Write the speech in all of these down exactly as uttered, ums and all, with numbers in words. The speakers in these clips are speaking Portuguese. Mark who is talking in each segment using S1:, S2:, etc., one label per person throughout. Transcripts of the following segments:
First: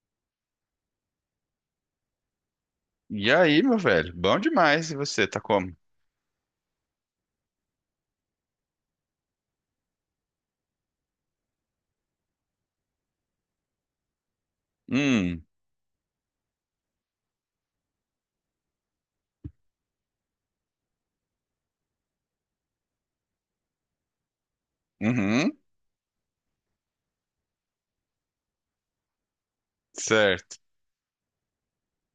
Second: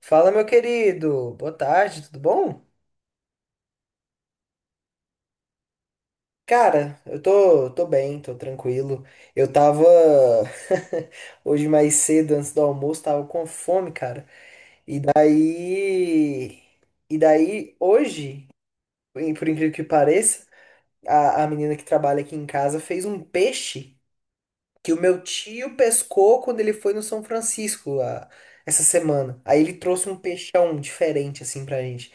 S1: Fala, meu querido. Boa tarde, tudo bom?
S2: E aí, meu velho? Bom demais. E você, tá como?
S1: Cara, eu tô, tô bem, tô tranquilo. Eu tava hoje mais cedo, antes do almoço, tava com fome, cara. E
S2: Hum,
S1: daí, e daí hoje, por incrível que pareça, a, a menina que trabalha aqui em casa fez um peixe que o meu
S2: uhum,
S1: tio pescou quando ele foi no São Francisco a, essa semana. Aí ele trouxe um
S2: certo.
S1: peixão diferente assim pra gente.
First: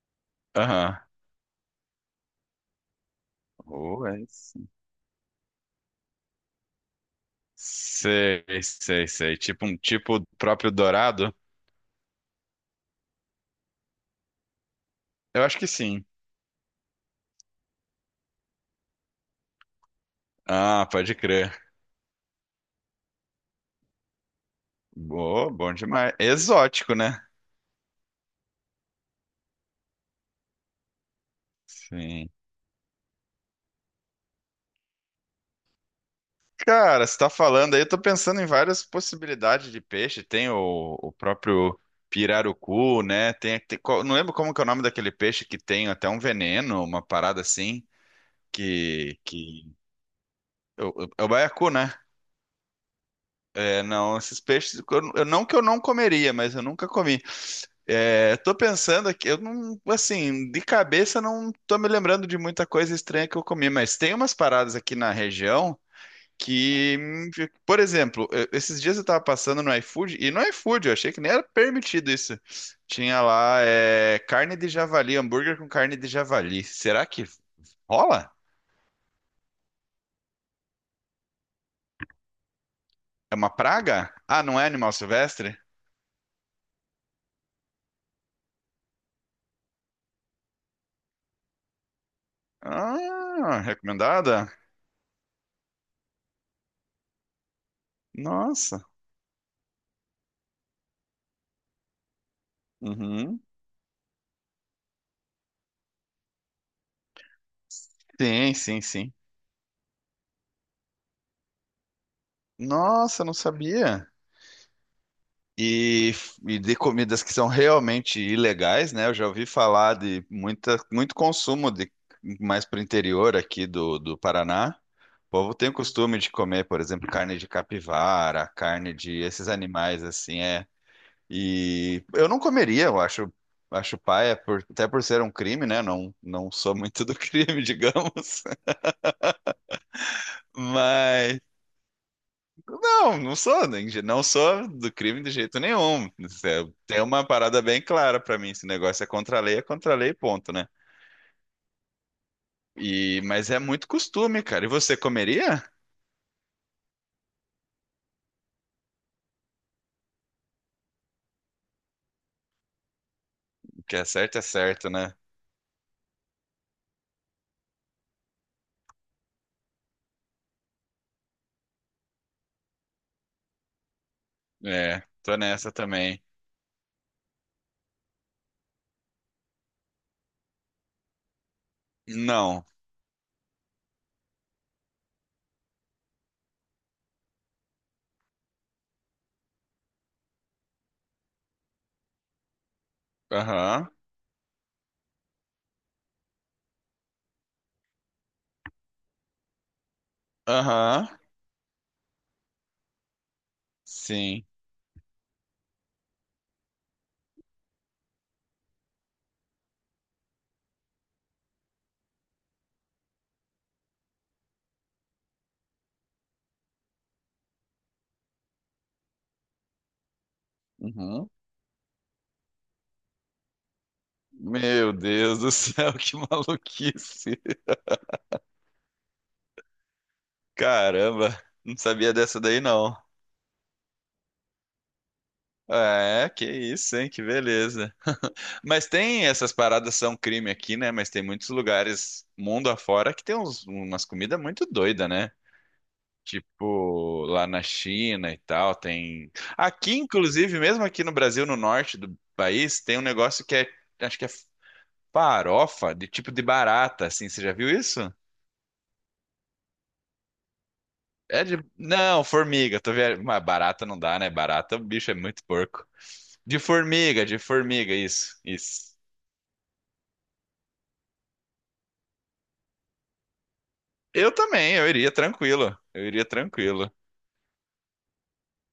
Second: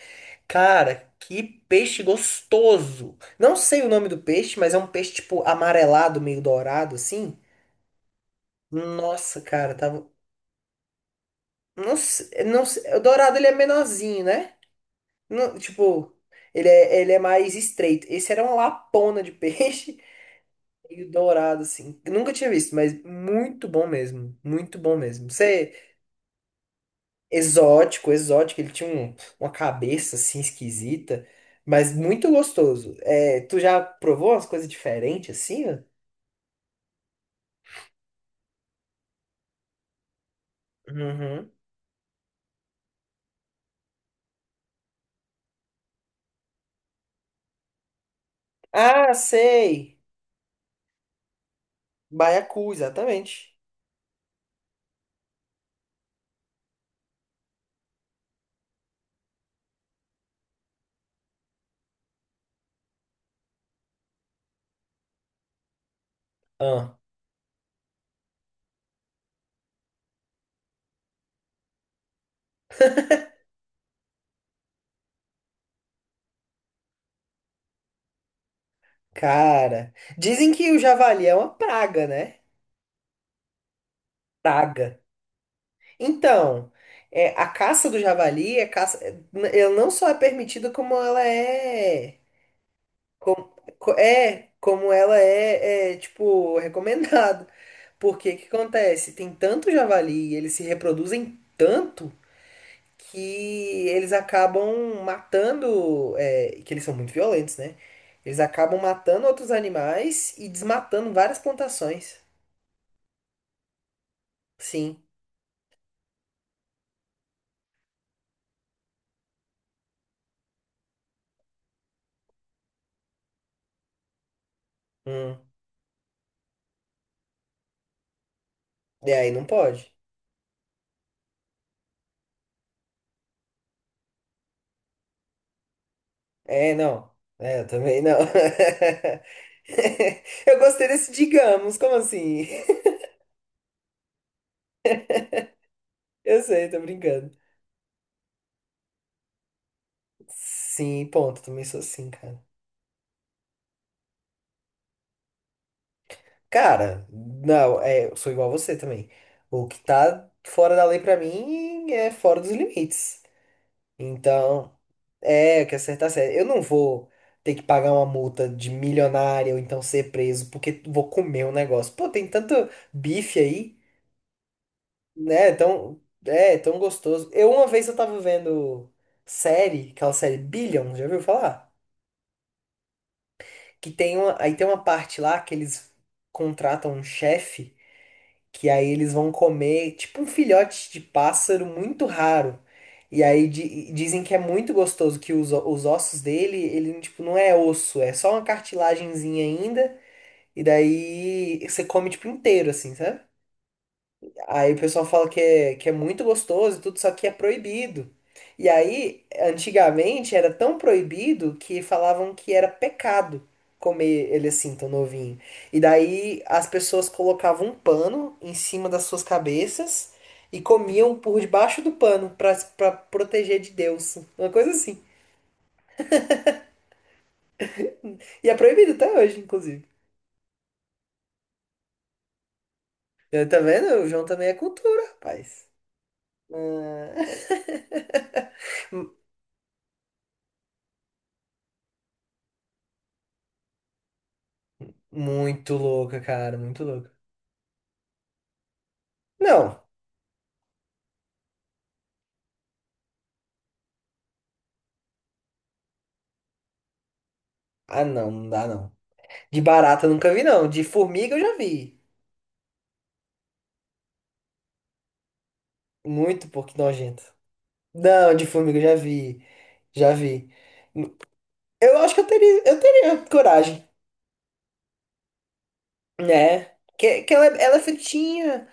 S2: Aham.
S1: Cara, que peixe gostoso! Não sei o
S2: Oh,
S1: nome do
S2: é
S1: peixe,
S2: sim.
S1: mas é um peixe tipo amarelado, meio dourado assim.
S2: Sei, sei, sei.
S1: Nossa,
S2: Tipo
S1: cara,
S2: um
S1: tava.
S2: tipo próprio dourado?
S1: Não sei, não sei- O dourado ele é menorzinho, né?
S2: Eu
S1: Não,
S2: acho que sim.
S1: tipo, ele é, ele é mais estreito. Esse era uma lapona de peixe.
S2: Ah,
S1: E o
S2: pode crer.
S1: dourado, assim. Nunca tinha visto, mas muito bom mesmo. Muito bom mesmo.
S2: Boa,
S1: Você...
S2: bom demais. Exótico, né?
S1: Exótico, exótico. Ele tinha um- uma cabeça assim esquisita, mas muito
S2: Sim.
S1: gostoso. É, tu já provou umas coisas diferentes assim, ó?
S2: Cara, você tá falando aí, eu tô pensando em várias possibilidades de peixe. Tem o, o
S1: Uhum.
S2: próprio pirarucu, né? Tem, tem- qual- não lembro como que é o nome daquele peixe que tem até um veneno, uma parada assim,
S1: Ah,
S2: que, que
S1: sei!
S2: Eu- eu- é o baiacu, né?
S1: Baiacu, exatamente.
S2: É, não, esses peixes, eu, eu- não que eu não comeria, mas eu nunca comi. É, tô pensando aqui, eu não, assim, de cabeça não tô me lembrando de muita coisa estranha que eu comi, mas tem umas paradas aqui na região que,
S1: Ah,
S2: hum, por exemplo, eu- esses dias eu tava passando no iFood, e no iFood eu achei que nem era permitido isso. Tinha lá, é, carne de javali, hambúrguer com carne de javali. Será que rola?
S1: cara. Dizem que o javali é uma praga, né?
S2: É uma praga? Ah, não é animal
S1: Praga.
S2: silvestre?
S1: Então, é, a caça do javali é caça, ela não só é permitida, como ela é. Com-
S2: Ah,
S1: co-
S2: recomendada?
S1: é, como ela é, é, tipo, recomendado. Porque o que
S2: Nossa.
S1: acontece? Tem tanto javali e eles se reproduzem tanto
S2: Uhum.
S1: que eles acabam matando, é, que eles são muito violentos, né? Eles
S2: Sim,
S1: acabam
S2: sim, sim.
S1: matando outros animais e desmatando várias plantações.
S2: Nossa, não sabia.
S1: Sim.
S2: E, e de comidas que são realmente ilegais, né? Eu já ouvi falar de muita, muito consumo de mais para o interior aqui do, do Paraná. O
S1: Hum.
S2: povo tem o costume de comer, por exemplo, carne de capivara, carne
S1: E
S2: de
S1: aí não
S2: esses
S1: pode.
S2: animais assim, é. E eu não comeria, eu acho, acho paia, por- até por ser um crime, né? Não, não
S1: É,
S2: sou muito
S1: não.
S2: do
S1: É,
S2: crime,
S1: eu também não.
S2: digamos.
S1: Eu gostei desse
S2: Mas
S1: digamos, como assim?
S2: não, não sou, nem- não sou do crime de jeito nenhum.
S1: Eu
S2: É,
S1: sei, tô
S2: tem uma
S1: brincando.
S2: parada bem clara pra mim, esse negócio é contra a lei, é contra a lei, ponto, né?
S1: Sim, ponto. Também sou assim, cara.
S2: E mas é muito costume, cara. E você comeria?
S1: Cara, não, é, eu sou igual a você também. O que tá fora da lei pra mim é fora dos limites.
S2: O que é certo é
S1: Então,
S2: certo, né?
S1: é, o que acertar certo. Eu não vou ter que pagar uma multa de milionária ou então ser preso porque vou comer um negócio. Pô, tem tanto bife aí,
S2: É, tô
S1: né?
S2: nessa
S1: Tão,
S2: também.
S1: é, tão gostoso. Eu uma vez eu tava vendo série, aquela série Billion, já ouviu falar?
S2: Não.
S1: Que tem uma, aí tem uma parte lá que eles contratam um chefe que aí eles vão comer tipo um filhote de pássaro muito raro. E aí
S2: Aham.
S1: di- dizem que é muito gostoso, que os, os ossos dele, ele tipo não é osso, é só uma cartilagenzinha ainda, e
S2: Aham.
S1: daí você come tipo inteiro assim, sabe?
S2: Sim.
S1: Aí o pessoal fala que é, que é muito gostoso e tudo, só que é proibido. E aí, antigamente era tão proibido que falavam que era pecado comer ele assim, tão novinho. E daí as pessoas colocavam um pano em cima das suas cabeças e comiam
S2: Uhum.
S1: por debaixo do pano pra, pra proteger de Deus. Uma coisa
S2: Meu
S1: assim.
S2: Deus do céu, que maluquice.
S1: E é proibido até hoje, inclusive.
S2: Caramba, não sabia dessa daí não.
S1: Eu, tá vendo? O João também é cultura, rapaz.
S2: É, que isso, hein? Que beleza. Mas tem essas paradas são crime aqui, né? Mas tem muitos lugares mundo afora que tem uns- umas comidas muito doidas, né?
S1: Muito louca, cara, muito louca.
S2: Tipo, lá na China e tal, tem.
S1: Não.
S2: Aqui, inclusive, mesmo aqui no Brasil, no norte do país, tem um negócio que é, acho que é farofa de tipo de barata, assim. Você já viu
S1: Ah,
S2: isso?
S1: não, não dá não. De barata eu nunca vi, não. De formiga eu
S2: É
S1: já
S2: de.
S1: vi.
S2: Não, formiga. Tô vendo. Mas barata não dá, né? Barata, o bicho é muito porco.
S1: Muito
S2: De
S1: pouco nojento.
S2: formiga, de formiga,
S1: Não,
S2: isso,
S1: de formiga eu já
S2: isso.
S1: vi. Já vi. Eu acho que eu teria, eu teria coragem,
S2: Eu também, eu iria tranquilo. Eu iria
S1: né?
S2: tranquilo.
S1: Que, que ela, é- ela é fritinha,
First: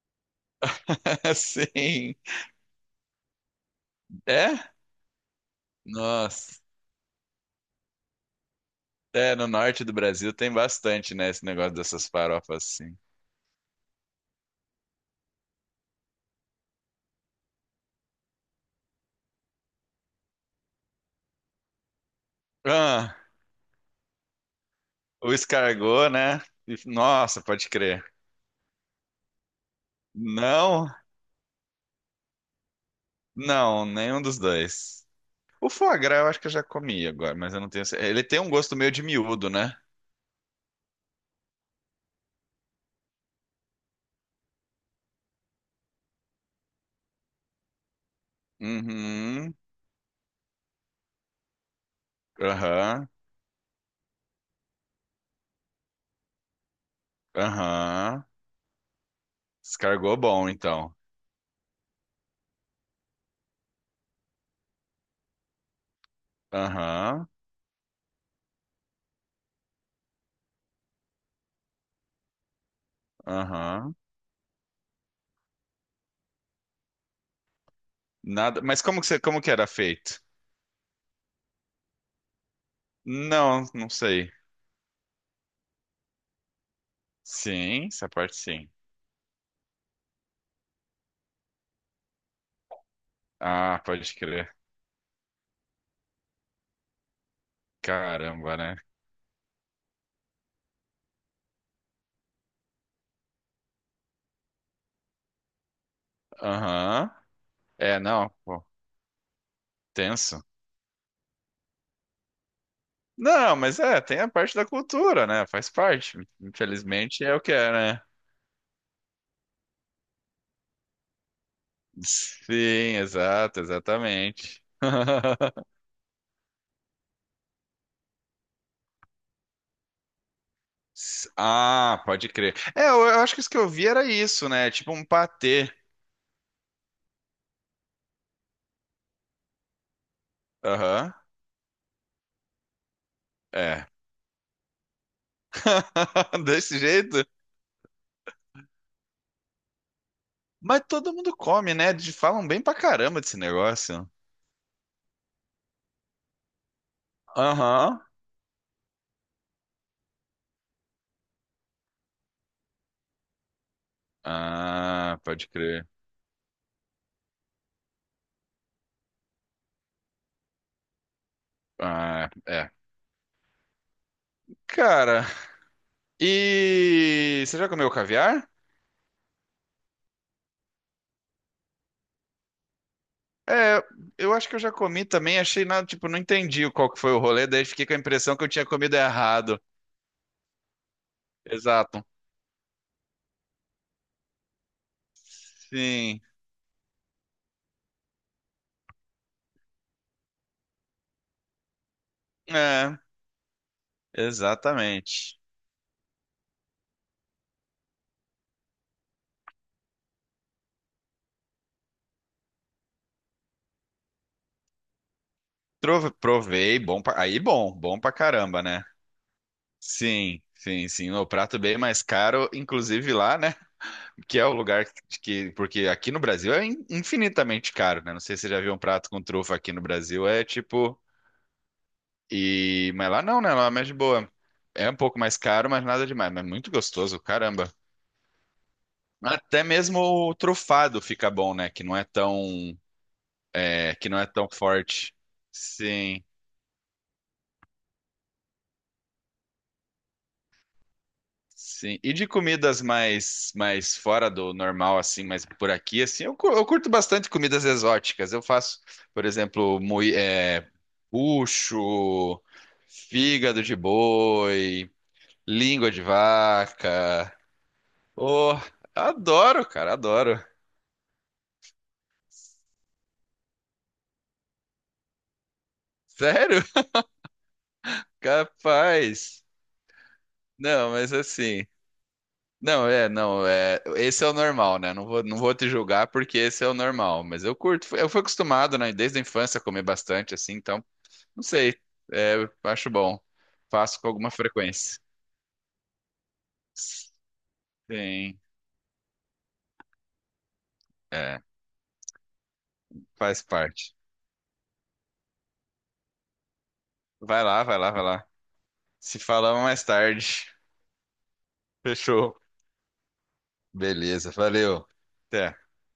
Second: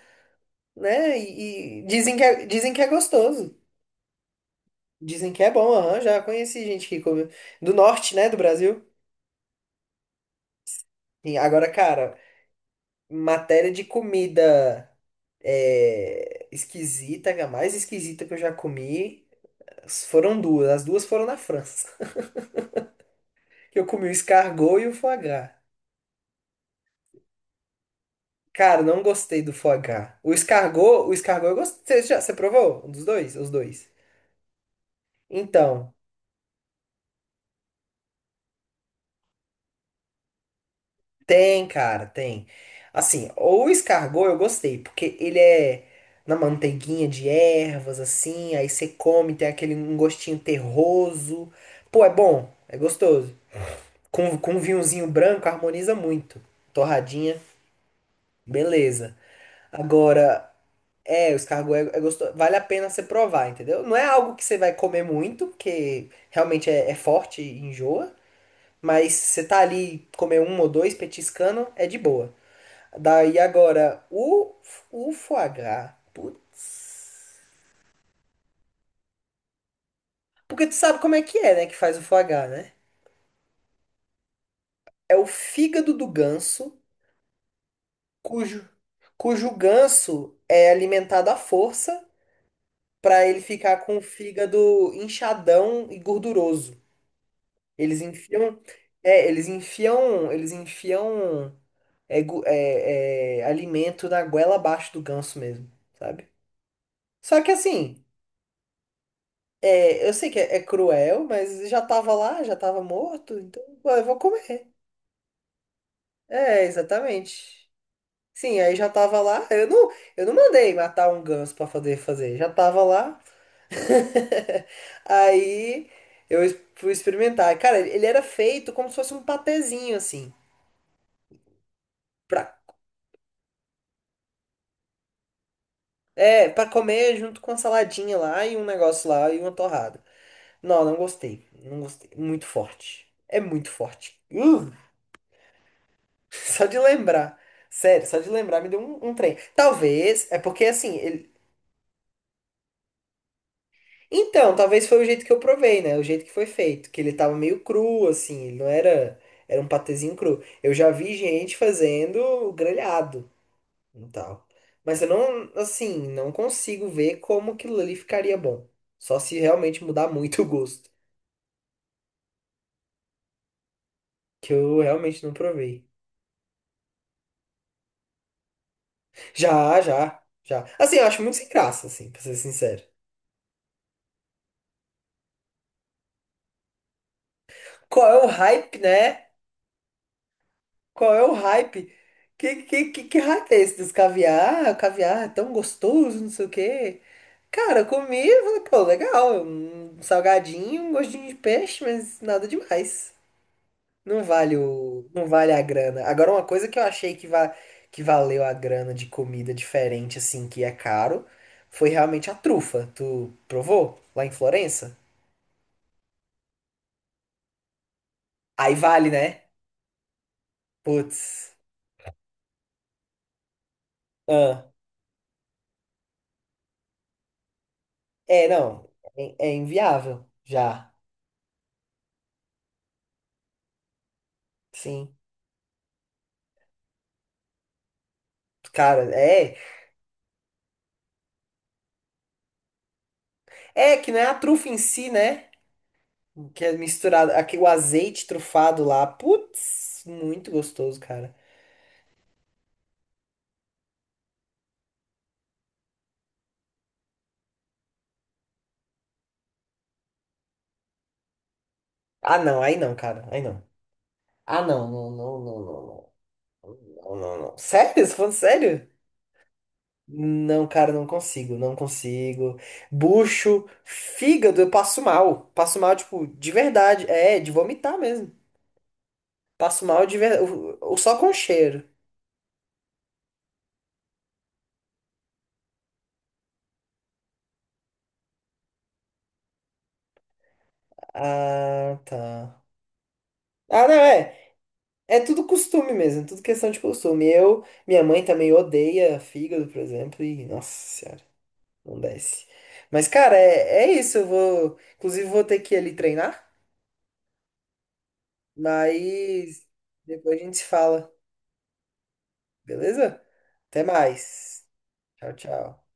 S1: né? E, e
S2: Sim.
S1: dizem que é, dizem que é gostoso.
S2: É?
S1: Dizem que é bom, aham. Já
S2: Nossa.
S1: conheci gente que come. Do norte, né? Do Brasil.
S2: É, no norte do Brasil tem bastante, né?
S1: E
S2: Esse
S1: agora,
S2: negócio dessas
S1: cara,
S2: farofas assim.
S1: matéria de comida é, esquisita, a mais esquisita que eu já comi, foram duas. As duas foram na França,
S2: Ah,
S1: que eu comi o escargot e o foie
S2: o
S1: gras.
S2: escargot, né? E- nossa, pode crer.
S1: Cara, não gostei do foie gras. O
S2: Não,
S1: escargot, o escargot eu gostei. Você, já, você provou? Um dos dois? Os
S2: não,
S1: dois.
S2: nenhum dos dois. O
S1: Então,
S2: foie gras eu acho que eu já comi agora, mas eu não tenho. cer- Ele tem um gosto meio de miúdo, né?
S1: tem, cara, tem. Assim, o escargot eu gostei, porque ele é na manteiguinha de ervas, assim, aí você come, tem
S2: Uhum,
S1: aquele um gostinho terroso. Pô, é bom, é
S2: aham,
S1: gostoso. Com, com um vinhozinho branco harmoniza muito. Torradinha,
S2: aham.
S1: beleza.
S2: Escargot
S1: Agora,
S2: bom, então.
S1: é, os cargo é, é gostoso. Vale a pena você provar, entendeu? Não é algo que você vai comer muito, porque realmente é, é
S2: Aham,
S1: forte e enjoa. Mas você tá ali comer um ou dois petiscando, é de boa. Daí
S2: aham.
S1: agora, o, o foie gras. Putz.
S2: Nada. Mas como que você, como que era feito?
S1: Porque tu sabe como é que é, né, que faz o foie gras, né?
S2: Não, não sei.
S1: É o fígado do ganso,
S2: Sim, essa parte
S1: cujo,
S2: sim.
S1: cujo ganso é alimentado à força para ele
S2: Ah,
S1: ficar com o
S2: pode crer.
S1: fígado inchadão e gorduroso. Eles
S2: Caramba,
S1: enfiam,
S2: né?
S1: é, eles enfiam, eles enfiam é, gu- é, é, alimento na goela abaixo do ganso mesmo, sabe?
S2: Aham.
S1: Só que
S2: É,
S1: assim,
S2: não, pô,
S1: é, eu sei que
S2: tenso.
S1: é, é cruel, mas já tava lá, já tava morto,
S2: Não,
S1: então
S2: mas
S1: pô,
S2: é,
S1: eu vou
S2: tem a parte da
S1: comer.
S2: cultura, né? Faz parte.
S1: É,
S2: Infelizmente é o que
S1: exatamente.
S2: é, né?
S1: Sim, aí já tava lá. Eu não, eu não mandei matar um ganso pra fazer fazer, já tava
S2: Sim,
S1: lá.
S2: exato, exatamente.
S1: Aí eu es- fui experimentar. Cara, ele era feito como se fosse um patezinho assim.
S2: S- Ah, pode crer. É, eu, eu acho que isso que eu vi era isso, né? Tipo um patê.
S1: É, pra comer junto com a saladinha lá e um negócio lá e uma torrada. Não, não
S2: Aham,
S1: gostei. Não gostei. Muito forte. É muito
S2: é.
S1: forte. Uh, só de
S2: Desse jeito.
S1: lembrar. Sério, só de lembrar me deu um, um trem. Talvez, é porque
S2: Mas
S1: assim,
S2: todo
S1: ele...
S2: mundo come, né? De- Falam bem pra caramba desse negócio.
S1: Então, talvez foi o jeito que eu provei, né? O jeito que foi feito. Que ele tava meio
S2: Aham.
S1: cru, assim. Ele não era... Era um patezinho cru. Eu já vi gente fazendo grelhado e tal. Mas eu
S2: Ah, pode
S1: não,
S2: crer.
S1: assim, não consigo ver como aquilo ali ficaria bom. Só se realmente mudar muito o gosto,
S2: Ah, é.
S1: que eu realmente
S2: Cara,
S1: não provei.
S2: e você já comeu caviar?
S1: Já, já, já. Assim, eu acho muito sem graça, assim, pra ser sincero.
S2: É, eu acho que eu já comi também, achei nada, tipo, não entendi qual que foi o rolê, daí fiquei com a
S1: Qual é o
S2: impressão que eu tinha
S1: hype,
S2: comido
S1: né?
S2: errado.
S1: Qual é o hype?
S2: Exato.
S1: Que, que, que, que hype é esse dos caviar? O caviar é tão
S2: Sim.
S1: gostoso, não sei o quê. Cara, eu comi e falei, pô, legal, um salgadinho, um gostinho de peixe, mas nada
S2: É,
S1: demais. Não vale o, não
S2: exatamente.
S1: vale a grana. Agora, uma coisa que eu achei que, va que valeu a grana de comida diferente, assim, que é caro, foi realmente a trufa. Tu provou lá em Florença?
S2: Trove- Provei, bom pra... aí bom, bom pra caramba,
S1: Aí
S2: né?
S1: vale, né?
S2: Sim, sim, sim. O
S1: Putz.
S2: prato bem mais caro, inclusive lá, né? Que é o
S1: Ah.
S2: lugar de que, porque aqui no Brasil é in- infinitamente caro, né? Não sei se
S1: É,
S2: você já viu um
S1: não.
S2: prato com
S1: É, é
S2: trufa aqui no
S1: inviável.
S2: Brasil, é
S1: Já.
S2: tipo, e, mas lá não, né? Lá é mais de boa. É um
S1: Sim.
S2: pouco mais caro, mas nada demais, mas muito gostoso, caramba.
S1: Cara, é.
S2: Até mesmo o trufado fica bom, né? Que não é tão, é,
S1: É
S2: que
S1: que
S2: não
S1: não é
S2: é
S1: a
S2: tão
S1: trufa em si,
S2: forte.
S1: né?
S2: Sim.
S1: Que é misturado. Aqui, o azeite trufado lá. Putz, muito gostoso, cara.
S2: Sim. E de comidas mais mais fora do normal, assim, mas por aqui, assim, eu, cu- eu curto bastante comidas exóticas. Eu faço, por exemplo, mui, é,
S1: Ah,
S2: bucho,
S1: não. Aí não, cara. Aí não.
S2: fígado de
S1: Ah, não,
S2: boi,
S1: não, não, não,
S2: língua de
S1: não. Não,
S2: vaca.
S1: não, não. Sério? Você tá falando
S2: Oh,
S1: sério?
S2: adoro, cara, adoro.
S1: Não, cara, não consigo, não consigo. Bucho, fígado, eu passo mal. Passo mal, tipo, de
S2: Sério?
S1: verdade. É, de vomitar mesmo.
S2: Capaz.
S1: Passo mal de verdade.
S2: Não,
S1: Ou
S2: mas
S1: só com
S2: assim.
S1: cheiro.
S2: Não, é, não, é, esse é o normal, né? Não vou, não vou te julgar porque esse é o normal, mas eu curto, eu fui acostumado, né, desde a infância a comer bastante assim, então, não sei,
S1: Ah,
S2: é, eu
S1: tá.
S2: acho bom.
S1: Ah, não,
S2: Faço com alguma
S1: é.
S2: frequência.
S1: É tudo costume mesmo, é tudo questão de costume. Eu, minha mãe
S2: Sim,
S1: também odeia fígado, por exemplo, e nossa senhora,
S2: é,
S1: não desce. Mas, cara,
S2: faz
S1: é, é
S2: parte.
S1: isso. Eu vou. Inclusive, vou ter que ir ali treinar,
S2: Vai lá, vai lá, vai lá. Se falamos
S1: mas
S2: mais
S1: depois a
S2: tarde.
S1: gente se fala.
S2: Fechou.
S1: Beleza? Até
S2: Beleza,
S1: mais.
S2: valeu.
S1: Tchau,
S2: Até.
S1: tchau.